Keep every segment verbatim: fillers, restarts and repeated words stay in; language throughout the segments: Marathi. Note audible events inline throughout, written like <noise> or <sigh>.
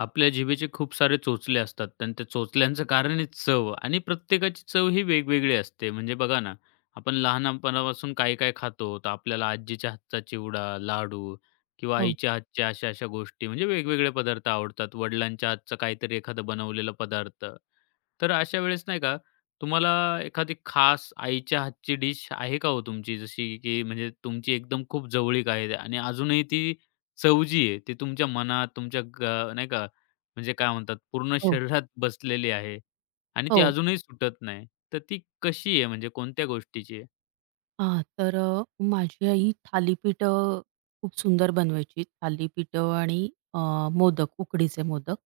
आपल्या जिभेचे खूप सारे चोचले असतात आणि त्या चोचल्यांचं कारण आहे चव आणि प्रत्येकाची चव ही वेगवेगळी असते. म्हणजे बघा ना, आपण लहानपणापासून काय, काय खातो, तर आपल्याला आजीच्या हातचा चिवडा, लाडू किंवा हो, आईच्या हातच्या अशा-अशा गोष्टी म्हणजे वेगवेगळे पदार्थ आवडतात. वडिलांच्या हातचा काहीतरी एखादा बनवलेला पदार्थ. तर अशा वेळेस नाही का, तुम्हाला एखादी खास आईच्या हातची डिश आहे का हो तुमची? जशी की म्हणजे तुमची एकदम खूप जवळीक आहे आणि अजूनही ती चव जी आहे, ती तुमच्या मनात, तुमच्या ग नाही का, म्हणजे काय म्हणतात, पूर्ण हो, शरीरात बसलेली आहे आणि ती हो. अजूनही सुटत नाही. तर ती कशी आहे, म्हणजे कोणत्या गोष्टीची आहे? हां, तर अ, माझी आई थालीपीठं खूप सुंदर बनवायची. थालीपीठं आणि अ, मोदक, उकडीचे मोदक.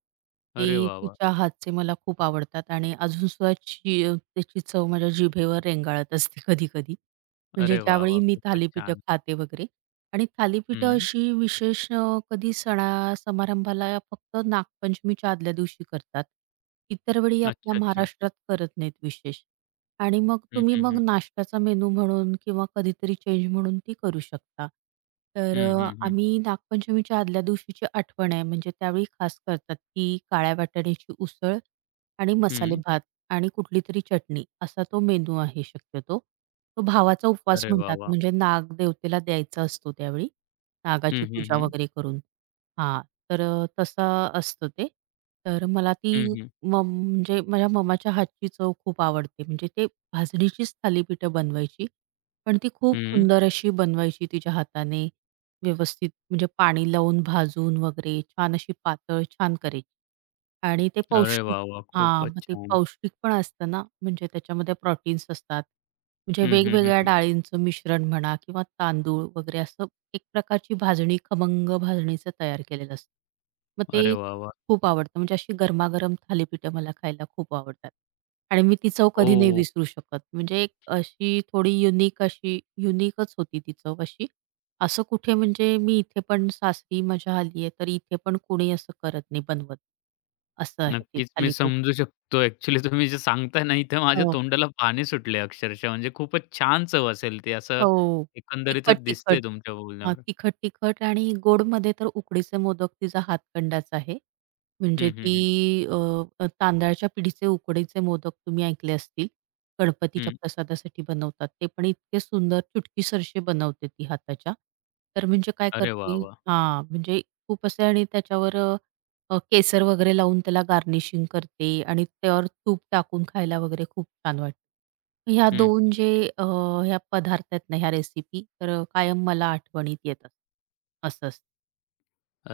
ते अरे वाह, वाह! तिच्या हातचे मला खूप आवडतात आणि अजूनसुद्धा ची त्याची चव माझ्या जिभेवर रेंगाळत असते <laughs> कधी-कधी. म्हणजे अरे वाह, ज्यावेळी वाह! मी खूपच थालीपीठं छान. खाते वगैरे आणि थालीपीठं हं. अशी विशेष अ, कधी सणा-समारंभाला फक्त नागपंचमीच्या आदल्या दिवशी करतात. इतर वेळी अच्छा, आपल्या अच्छा. महाराष्ट्रात करत नाहीत विशेष. आणि मग हं, तुम्ही हं, हं. मग नाश्त्याचा मेनू म्हणून किंवा कधीतरी चेंज म्हणून ती करू शकता. तर हं, अ, हं, हं. आम्ही नागपंचमीच्या आदल्या दिवशीची आठवण आहे म्हणजे त्यावेळी खास करतात ती काळ्या वाटाण्याची उसळ आणि मसाले भात आणि कुठली तरी चटणी असा तो मेनू आहे शक्यतो. तो भावाचा उपवास अरे वाह, म्हणतात वाह! म्हणजे नाग देवतेला द्यायचा असतो त्यावेळी. हं, नागाची हं, पूजा हं. वगैरे करून. हां, तर अ, तसं असतं ते. तर मला ती हं, हं. मम म्हणजे माझ्या मम्माच्या हातची चव खूप आवडते म्हणजे ते भाजणीचीच थालीपीठं बनवायची. पण ती खूप हं. सुंदर अशी बनवायची तिच्या हाताने. व्यवस्थित म्हणजे पाणी लावून भाजून वगैरे छान अशी पातळ छान करायची. आणि ते अरे पौष्टिक वाह, वाह! हां, खूपच मग ते छान. पौष्टिक पण असतं ना, म्हणजे त्याच्यामध्ये प्रोटीन्स असतात. म्हणजे हं, हं, हं, वेगवेगळ्या हं. डाळींचं मिश्रण म्हणा किंवा तांदूळ वगैरे असं एक प्रकारची भाजणी खमंग भाजणीचं तयार केलेलं असतं. मग ते अरे वाह, वाह! खूप आवडतं. म्हणजे अशी गरमागरम थालीपीठं मला खायला खूप आवडतात. आणि मी ती चव कधी नाही हो, विसरू शकत. म्हणजे एक अशी थोडी युनिक अशी युनिकच होती ती चव अशी. असं कुठे म्हणजे मी इथे पण सासरी माझ्या आली आहे, तर इथे पण कोणी असं करत नाही बनवत. असं आहे ते नक्कीच मी थालीपीठ. समजू शकतो. ॲक्चुअली तुम्ही जे सांगताय ना, इथे माझ्या हो. तोंडाला पाणी सुटले अक्षरशः. म्हणजे खूपच छान चव असेल ती, असं हो. एकंदरीतच दिसतंय तिखट-तिखट. तुमच्या हां, बोलण्यावर. तिखट-तिखट आणि गोडमध्ये तर उकडीचे मोदक तिचा हातखंडाच आहे. म्हणजे हं, हं, ती हं. अ, अ, तांदळाच्या पिढीचे उकडीचे मोदक तुम्ही ऐकले असतील. गणपतीच्या हं. प्रसादासाठी बनवतात. ते पण इतके सुंदर चुटकीसरसे बनवते ती हाताच्या. तर म्हणजे काय अरे वाह, करते वाह! हां, म्हणजे खूप असे आणि त्याच्यावर अ, केसर वगैरे लावून त्याला गार्निशिंग करते आणि त्यावर तूप टाकून खायला वगैरे खूप छान वाटतं. ह्या हं. दोन जे अ, ह्या पदार्थ आहेत ना, ह्या रेसिपी तर कायम मला आठवणीत येतात. असं असतं.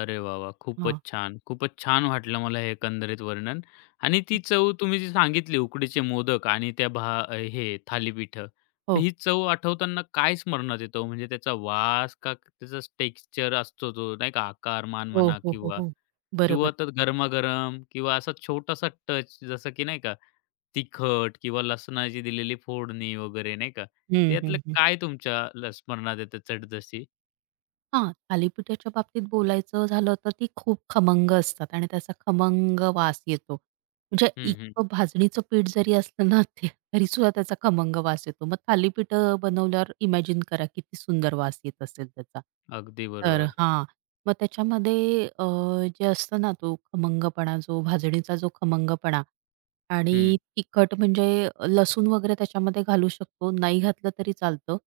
अरे वाह, वाह! खूपच हां. छान. खूपच छान वाटलं मला हे एकंदरीत वर्णन आणि ती चव तुम्ही जी सांगितली उकडीचे मोदक आणि त्या भा अ, हे थालीपीठं. तर हो. ही चव आठवताना काय स्मरणात येतं? हो? म्हणजे त्याचा वास का त्याचा टेक्स्चर असतो तो नाही का आकार, मान हो, म्हणा हो, हो, किंवा हो. बरोबर. किंवा तर गरमागरम किंवा असा छोटासा टच जसं की नाही का तिखट किंवा लसणाची दिलेली फोडणी वगैरे नाही का? तर हं, यातलं हं, हं. काय तुमच्या ल स्मरणात येतं चटजशी? हां, थालीपीठाच्या बाबतीत बोलायचं झालं तर ती खूप खमंग असतात आणि त्याचा खमंग वास येतो. म्हणजे हं, हं. इतकं भाजणीचं पीठ जरी असलं ना ते तरी सुद्धा त्याचा खमंग वास येतो. मग थालीपीठं बनवल्यावर इमॅजिन करा किती सुंदर वास येत असेल त्याचा. अगदी तर बरोबर. हां, मग त्याच्यामध्ये अ, जे असतं ना तो खमंगपणा जो भाजणीचा जो खमंगपणा आणि हं, तिखट म्हणजे लसूण वगैरे त्याच्यामध्ये घालू शकतो. नाही घातलं तरी चालतं.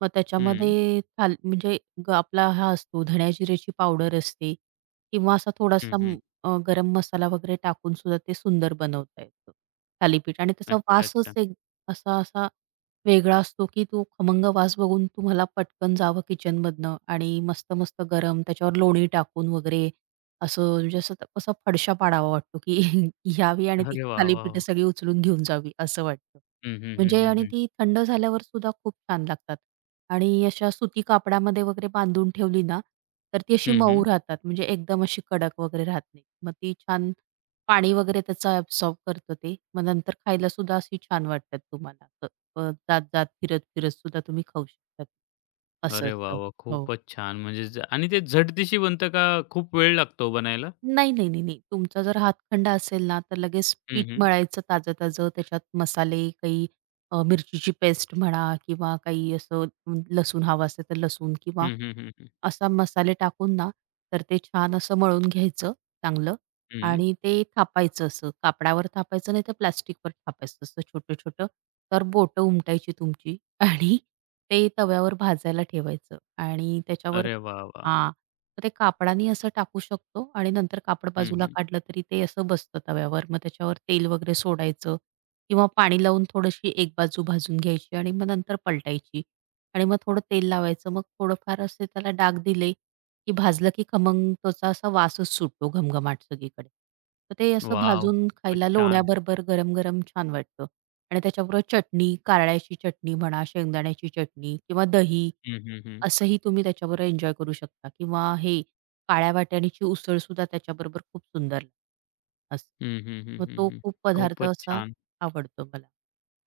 मग हं, त्याच्यामध्ये थाल म्हणजे ग आपला हा असतो धण्या-जिऱ्याची पावडर असते किंवा असा हं, थोडासा म- हं. अ, गरम मसाला वगैरे टाकून सुद्धा ते सुंदर बनवता येतं थालीपीठ आणि त्याचा अच्छा, वासच अच्छा. एक असा असा वेगळा असतो, की तो खमंग वास बघून तुम्हाला पटकन जावं किचनमधनं आणि मस्त-मस्त गरम त्याच्यावर लोणी टाकून वगैरे असं म्हणजे असं त- कसा फडशा पाडावा वाटतो, की <laughs> घ्यावी आणि ती अरे वाह, वाह, थालीपीठं वाह! सगळी उचलून घेऊन जावी असं वाटतं. हं, हं, हं, म्हणजे हं, आणि हं. ती थंड झाल्यावर सुद्धा खूप छान लागतात. आणि अशा सुती कापडामध्ये वगैरे बांधून ठेवली ना, तर ती अशी हं, हं. मऊ राहतात. म्हणजे एकदम अशी कडक वगैरे राहत नाही. मग ती छान पाणी वगैरे त्याचं ॲब्सॉर्ब करतं ते. मग नंतर खायला सुद्धा अशी छान वाटतात तुम्हाला. असं, अ, जात-जात, फिरत-फिरत सुद्धा तुम्ही खाऊ शकतात. असं अरे वाह, असतं. वाह! हो. खूपच छान. म्हणजे ज आणि ते झटदिशी बनतं का खूप वेळ लागतो बनायला? नाही, नाही, नाही, नाही. तुमचा जर हातखंडा असेल ना, तर लगेच हं, पीठ हं. मळायचं ताजं-ताजं. त्याच्यात मसाले काही अ, मिरचीची पेस्ट म्हणा किंवा काही असं अम, लसूण हवं असेल तर लसूण किंवा हं, हं, हं, हं. असा मसाले टाकून ना, तर ते छान असं मळून घ्यायचं चांगलं हं. आणि ते थापायचं असं. कापडावर थापायचं नाही तर प्लास्टिकवर थापायचं असं छोटं-छोटं. तर बोटं उमटायची तुमची <laughs> आणि ते तव्यावर भाजायला ठेवायचं आणि त्याच्यावर अरे वाह, वाह! हां. तर ते कापडाने असं टाकू शकतो आणि नंतर कापड हं, बाजूला हं. काढलं तरी ते असं बसतं तव्यावर. मग त्याच्यावर तेल वगैरे सोडायचं किंवा पाणी लावून थोडीशी एक बाजू भाजून घ्यायची आणि मग नंतर पलटायची आणि मग थोडं तेल लावायचं. मग थोडंफार असे त्याला डाग दिले, की भाजलं की खमंग त्याचा असा वासच सुटतो घमघमाट सगळीकडे. तर ते असं वॉव! भाजून खूपच खायला छान. लोण्याबरोबर गरम-गरम छान वाटतं. आणि त्याच्याबरोबर चटणी, कारळ्याची चटणी म्हणा, शेंगदाण्याची चटणी किंवा दही हं, हं, हं. असंही तुम्ही त्याच्याबरोबर एन्जॉय करू शकता किंवा हे काळ्या वाटाण्याची उसळ सुद्धा त्याच्याबरोबर खूप सुंदर लागते असं. हं, हं, मग हं, तो हं, खूप पदार्थ खूपच असा छान. आवडतो मला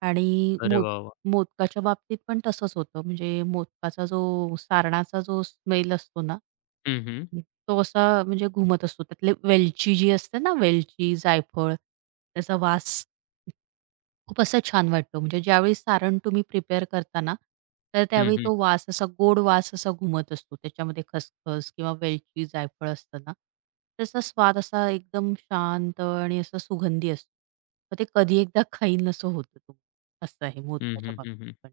आणि अरे मोद वाह, वाह! मोदकाच्या बाबतीत पण तसंच होतं. म्हणजे मोदकाचा जो सारणाचा जो स्मेल असतो ना, हं, हं. तो असा म्हणजे घुमत असतो. त्यातले वेलची जी असते ना, वेलची, जायफळ त्याचा वास खूप असं छान वाटतो. म्हणजे ज्यावेळी सारण तुम्ही प्रिपेअर करता ना, तर हं, त्यावेळी हं. तो वास असा गोड वास असा घुमत असतो. त्याच्यामध्ये खसखस किंवा वेलची, जायफळ असतं ना, त्याचा स्वाद असा एकदम शांत आणि असा सुगंधी असतो. मग ते कधी एकदा खाईन असं होतं. तो असं आहे हं, मोदकाच्या हं, बाबतीत हं, पण.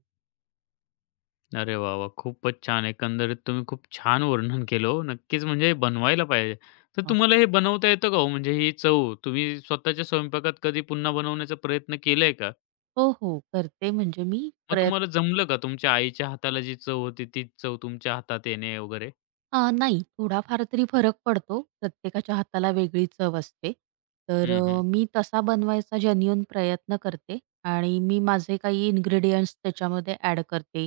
अरे वाह, वाह! खूपच छान. एकंदरीत तुम्ही खूप छान वर्णन केलं हो. नक्कीच म्हणजे बनवायला पाहिजे. तर हो, तुम्हाला हे बनवता येतं का हो? म्हणजे ही चव तुम्ही स्वतःच्या स्वयंपाकात कधी पुन्हा बनवण्याचा प्रयत्न केलाय का? हो. हो, करते म्हणजे मी मग तुम्हाला प्रयत्न जमलं का? तुमच्या आईच्या हाताला जी चव होती तीच चव तुमच्या हातात येणे वगैरे? अ, नाही, थोडाफार तरी फरक पडतो. प्रत्येकाच्या हाताला वेगळी चव असते. तर हं, अ, हं. मी तसा बनवायचा जेन्युइन प्रयत्न करते आणि मी माझे काही इन्ग्रीडियंट्स त्याच्यामध्ये ॲड करते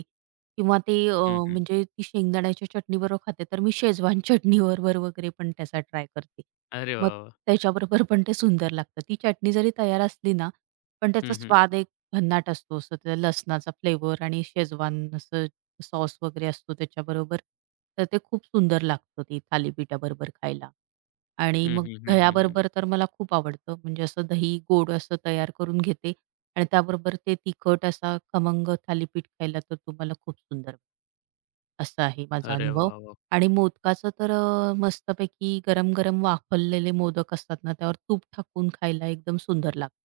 किंवा ते अ, हं, हं. म्हणजे ती शेंगदाण्याच्या चटणीबरोबर खाते, तर मी शेजवान <laughs> चटणीबरोबर वगैरे पण त्याचा ट्राय करते. अरे मग वाह, वाह! त्याच्याबरोबर पण ते सुंदर लागतं. ती चटणी जरी तयार असली ना, पण त्याचा हं, हं. स्वाद एक भन्नाट असतो. असं त्या लसणाचा फ्लेवर आणि शेजवान असं सॉस वगैरे असतो त्याच्याबरोबर. तर ते खूप सुंदर लागतं ते थालीपीठाबरोबर खायला. आणि हं, मग हं, हं, हं, दह्याबरोबर तर मला खूप आवडतं. म्हणजे असं दही गोड असं तयार करून घेते आणि त्याबरोबर ते तिखट असा खमंग थालीपीठ खायला तर तुम्हाला खूप सुंदर असा आहे माझा अरे अनुभव. वाह, वाह! आणि मोदकाचं तर अ, मस्तपैकी गरम-गरम वाफललेले मोदक असतात ना, त्यावर तूप टाकून खायला एकदम सुंदर लागतं.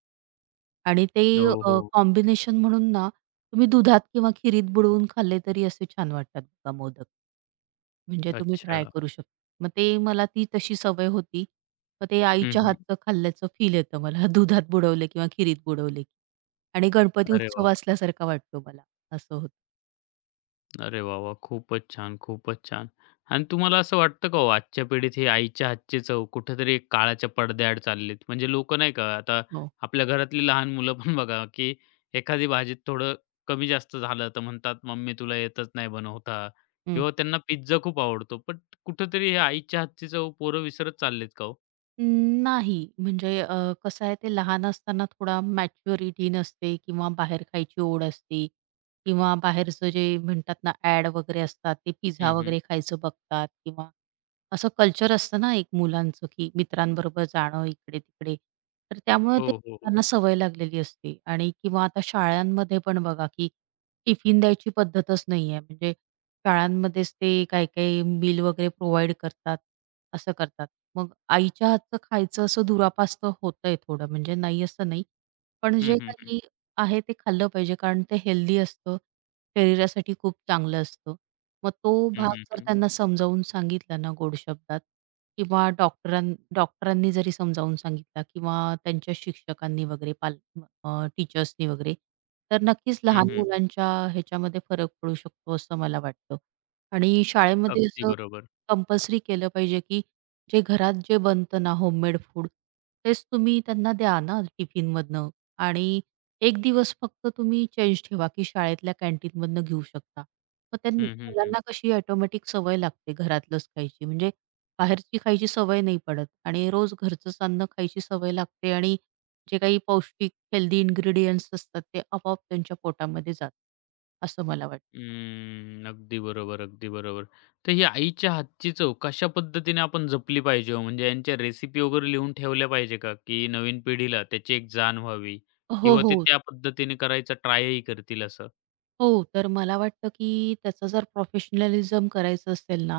आणि ते हो, हो. कॉम्बिनेशन म्हणून ना, तुम्ही दुधात किंवा खिरीत बुडवून खाल्ले तरी असे छान वाटतात बघा मोदक. म्हणजे तुम्ही अच्छा. ट्राय करू शकता. मग ते मला ती तशी सवय होती. मग ते हं, आईच्या हं. हातचं खाल्ल्याचं फील येतं मला <laughs> दुधात बुडवले किंवा खिरीत बुडवले. की. आणि गणपती अरे वाह, उत्सव वाह! असल्यासारखा वाटतो मला. असं होतं. अरे वाह, वाह! खूपच छान, खूपच छान. आणि तुम्हाला असं वाटतं का हो, आजच्या पिढीत हे आईच्या हातची चव कुठेतरी एक काळाच्या पडद्याआड चाललीत? म्हणजे लोकं नाही का, आता हो. आपल्या घरातली लहान मुलं पण बघा, की एखादी भाजीत थोडं कमी जास्त झालं, तर म्हणतात, "मम्मी तुला येतच नाही बनवता" किंवा त्यांना पिझ्झा खूप आवडतो. पण कुठेतरी हे आईच्या हातची चव पोरं विसरत चाललेत का हो? अं, नाही. म्हणजे अ, कसं आहे ते लहान असताना थोडा मॅच्युरिटी नसते किंवा बाहेर खायची ओढ असते किंवा बाहेरचं जे म्हणतात ना ॲड वगैरे असतात ते पिझ्झा हं, हं. वगैरे खायचं बघतात किंवा असं कल्चर असतं ना एक मुलांचं की मित्रांबरोबर जाणं इकडे-तिकडे. तर त्यामुळे ते हो, हो, हो. त्यांना सवय लागलेली असते आणि किंवा आता शाळांमध्ये पण बघा की टिफिन द्यायची पद्धतच नाहीये. म्हणजे शाळांमध्येच ते काही-काही मील वगैरे प्रोव्हाईड करतात, असं करतात. मग आईच्या हातचं खायचं असं दुरापास्त होतंय थोडं, म्हणजे नाही असं नाही. पण हं, जे हं, काही आहे ते खाल्लं पाहिजे कारण ते हेल्दी असतं. शरीरासाठी खूप चांगलं असतं. मग तो हं, भाग हं, जर हं, हं. त्यांना समजावून सांगितला ना गोड शब्दात किंवा डॉक्टरां डॉक्टरांनी जरी समजावून सांगितला किंवा त्यांच्या शिक्षकांनी वगैरे पाल अ, टीचर्सनी वगैरे, तर नक्कीच लहान हं, मुलांच्या ह्याच्यामध्ये फरक पडू शकतो असं मला वाटतं. आणि शाळेमध्ये अगदी असं बरोबर. कंपल्सरी केलं पाहिजे की जे घरात जे बनतं ना होममेड फूड, तेच तुम्ही त्यांना द्या ना टिफिनमधनं आणि एक दिवस फक्त तुम्ही चेंज ठेवा, की शाळेतल्या कॅन्टीनमधनं घेऊ शकता. मग त्या हं, हं, हं. मुलांना कशी ऑटोमॅटिक सवय लागते घरातलंच खायची. म्हणजे बाहेरची खायची सवय नाही पडत आणि रोज घरचंच अन्न खायची सवय लागते आणि जे काही पौष्टिक हेल्दी इन्ग्रीडियंट्स असतात, ते आपोआप त्यांच्या पोटामध्ये जातात, असं मला वाटतं. हम्म, अगदी बरोबर, अगदी बरोबर. तर ही आईच्या हातची चव कशा पद्धतीने आपण जपली पाहिजे हो? म्हणजे यांच्या रेसिपी वगैरे लिहून ठेवल्या पाहिजे का? की नवीन पिढीला त्याची एक जाण व्हावी हो, किंवा ते हो. त्या पद्धतीने करायचा ट्रायही करतील असं? हो, तर मला वाटतं, की त्याचं जर प्रोफेशनलिझम करायचं असेल ना,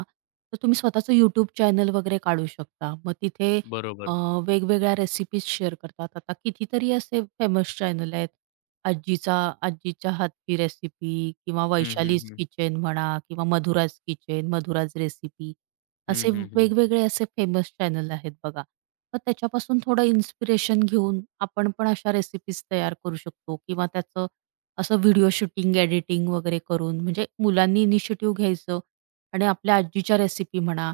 तर तुम्ही स्वतःचं YouTube चॅनल वगैरे काढू शकता. मग तिथे अ, बरोबर. वेगवेगळ्या रेसिपीज शेअर करतात. आता कितीतरी असे फेमस चॅनल आहेत. आजीचा आजीच्या हातची रेसिपी किंवा हं, हं, वैशालीज हं. किचन म्हणा किंवा मधुराज किचन, मधुराज रेसिपी हं, असे हं, हं. वेगवेगळे असे फेमस चॅनल आहेत बघा. मग त्याच्यापासून थोडं इन्स्पिरेशन घेऊन आपण पण अशा रेसिपीज तयार करू शकतो किंवा त्याचं असं व्हिडिओ शूटिंग, एडिटिंग वगैरे करून म्हणजे मुलांनी इनिशिएटिव्ह घ्यायचं आणि आपल्या आजीच्या रेसिपी म्हणा,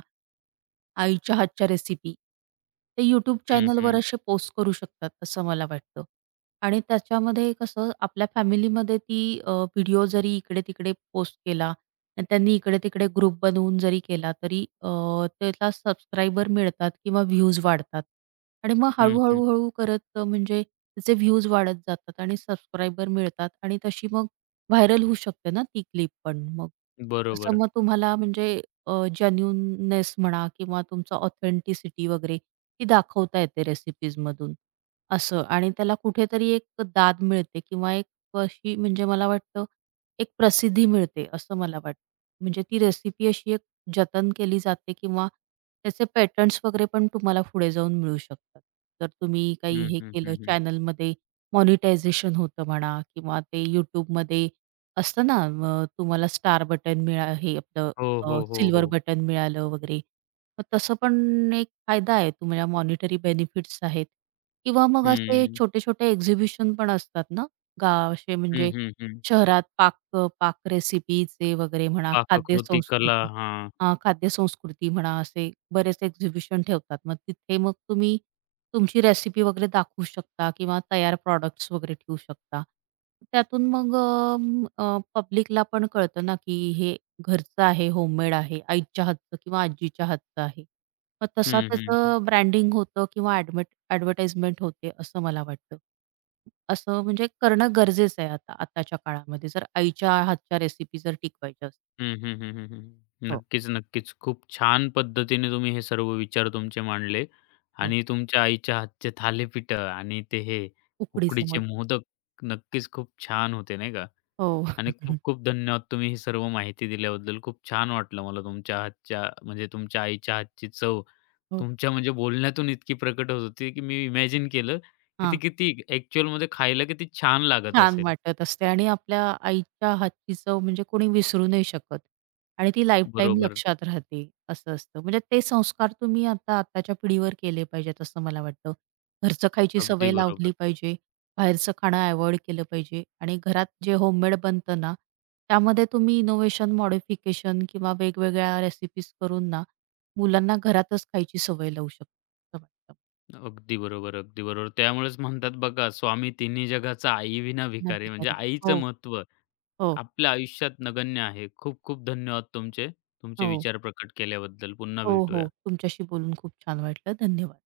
आईच्या हातच्या रेसिपी, ते YouTube हं, चॅनलवर हं. असे पोस्ट करू शकतात असं मला वाटतं. आणि त्याच्यामध्ये कसं आपल्या फॅमिलीमध्ये ती अ, व्हिडिओ जरी इकडे-तिकडे पोस्ट केला आणि त्यांनी इकडे-तिकडे ग्रुप बनवून जरी केला तरी अ, त्याला सबस्क्रायबर मिळतात किंवा व्ह्यूज वाढतात. आणि मग हं, हं. हळू-हळू, हळू करत अ, म्हणजे त्याचे व्ह्यूज वाढत जातात आणि सबस्क्रायबर मिळतात आणि तशी मग व्हायरल होऊ शकते ना ती क्लिप पण मग. तसं बरोबर. मग तुम्हाला म्हणजे अ, जेन्युइननेस म्हणा किंवा तुमचं ऑथेंटिसिटी वगैरे ती दाखवता येते रेसिपीजमधून असं आणि त्याला कुठेतरी एक दाद मिळते किंवा एक अशी म्हणजे मला वाटतं एक प्रसिद्धी मिळते असं मला वाटतं. म्हणजे ती रेसिपी अशी जतन केली जाते किंवा त्याचे पॅटर्न्स वगैरे पण तुम्हाला पुढे जाऊन मिळू शकतात. जर तुम्ही काही हं, हे हं, केलं हं, हं. चॅनलमध्ये मॉनिटायझेशन होतं म्हणा किंवा ते YouTubeमध्ये असतं ना अ, तुम्हाला स्टार बटन मिळा हे आपलं हो, हो, हो, हो. सिल्वर बटन मिळालं वगैरे. मग तसं पण एक फायदा आहे तुम्हाला मॉनिटरी बेनिफिट्स आहेत किंवा मग असे हं. छोटे-छोटे एक्झिबिशन पण असतात ना गा असे हं, म्हणजे हं, हं. शहरात पाक पाक रेसिपीचे वगैरे म्हणा, खाद्य पाककृती कला. संस्कृती. हां. अ, खाद्यसंस्कृती म्हणा, असे बरेच एक्झिबिशन ठेवतात. मग तिथे मग तुम्ही तुमची रेसिपी वगैरे दाखवू शकता किंवा तयार प्रॉडक्ट्स वगैरे ठेवू शकता. त्यातून मग अ, अ, पब्लिकला पण कळतं ना, की हे घरचं आहे, होममेड आहे, आईच्या हातचं किंवा आजीच्या हातचं आहे. मग तसा हं, हं, त्याचं ब्रँडिंग होतं किंवा ॲडमेट ॲडव्हर्टाइजमेंट होते, असं मला वाटतं. असं म्हणजे करणं गरजेचं आहे आता आताच्या काळामध्ये, जर आईच्या हातच्या रेसिपी जर टिकवायच्या असतील. हं, हं, हं, हं, हं. हो, नक्कीच, नक्कीच. खूप छान पद्धतीने तुम्ही हे सर्व विचार तुमचे मांडले हो. आणि तुमच्या आईच्या हातचे थालीपीठं आणि ते हे उकडीचे उकडीचे मोदक. मोदक नक्कीच खूप छान होते, नाही का? हो. आणि <laughs> खूप-खूप धन्यवाद तुम्ही ही सर्व माहिती दिल्याबद्दल. खूप छान वाटलं मला तुमच्या हातच्या म्हणजे तुमच्या आईच्या हातची चव हो. तुमच्या म्हणजे बोलण्यातून इतकी प्रकट होत होती, की मी इमॅजिन केलं, की ती हां. किती ॲक्चुअलमध्ये खायला किती छान लागत छान असेल. वाटत असते आणि आपल्या आईच्या हातची चव म्हणजे कोणी विसरू नाही शकत आणि ती लाईफटाईम बरोबर. लक्षात राहते, असं असतं. म्हणजे ते संस्कार तुम्ही आता आताच्या पिढीवर केले पाहिजेत असं मला वाटतं. घरचं खायची अगदी सवय बरोबर. लावली पाहिजे, बाहेरचं खाणं अव्हॉइड केलं पाहिजे आणि घरात जे होममेड बनतं ना, त्यामध्ये तुम्ही इनोव्हेशन, मॉडिफिकेशन किंवा वेगवेगळ्या रेसिपीज करून ना, मुलांना घरातच खायची सवय लावू शकतो असं वाटतं. अगदी बरोबर, अगदी बरोबर. त्यामुळेच म्हणतात बघा, स्वामी तिन्ही जगाचा आईविना भिकारी. म्हणजे नक्की, आईचं हो, महत्त्व हो, आपल्या आयुष्यात नगण्य आहे. खूप खूप धन्यवाद तुमचे. तुमचे हो. विचार प्रकट केल्याबद्दल. पुन्हा हो, भेटूया. हो. तुमच्याशी बोलून खूप छान वाटलं. धन्यवाद.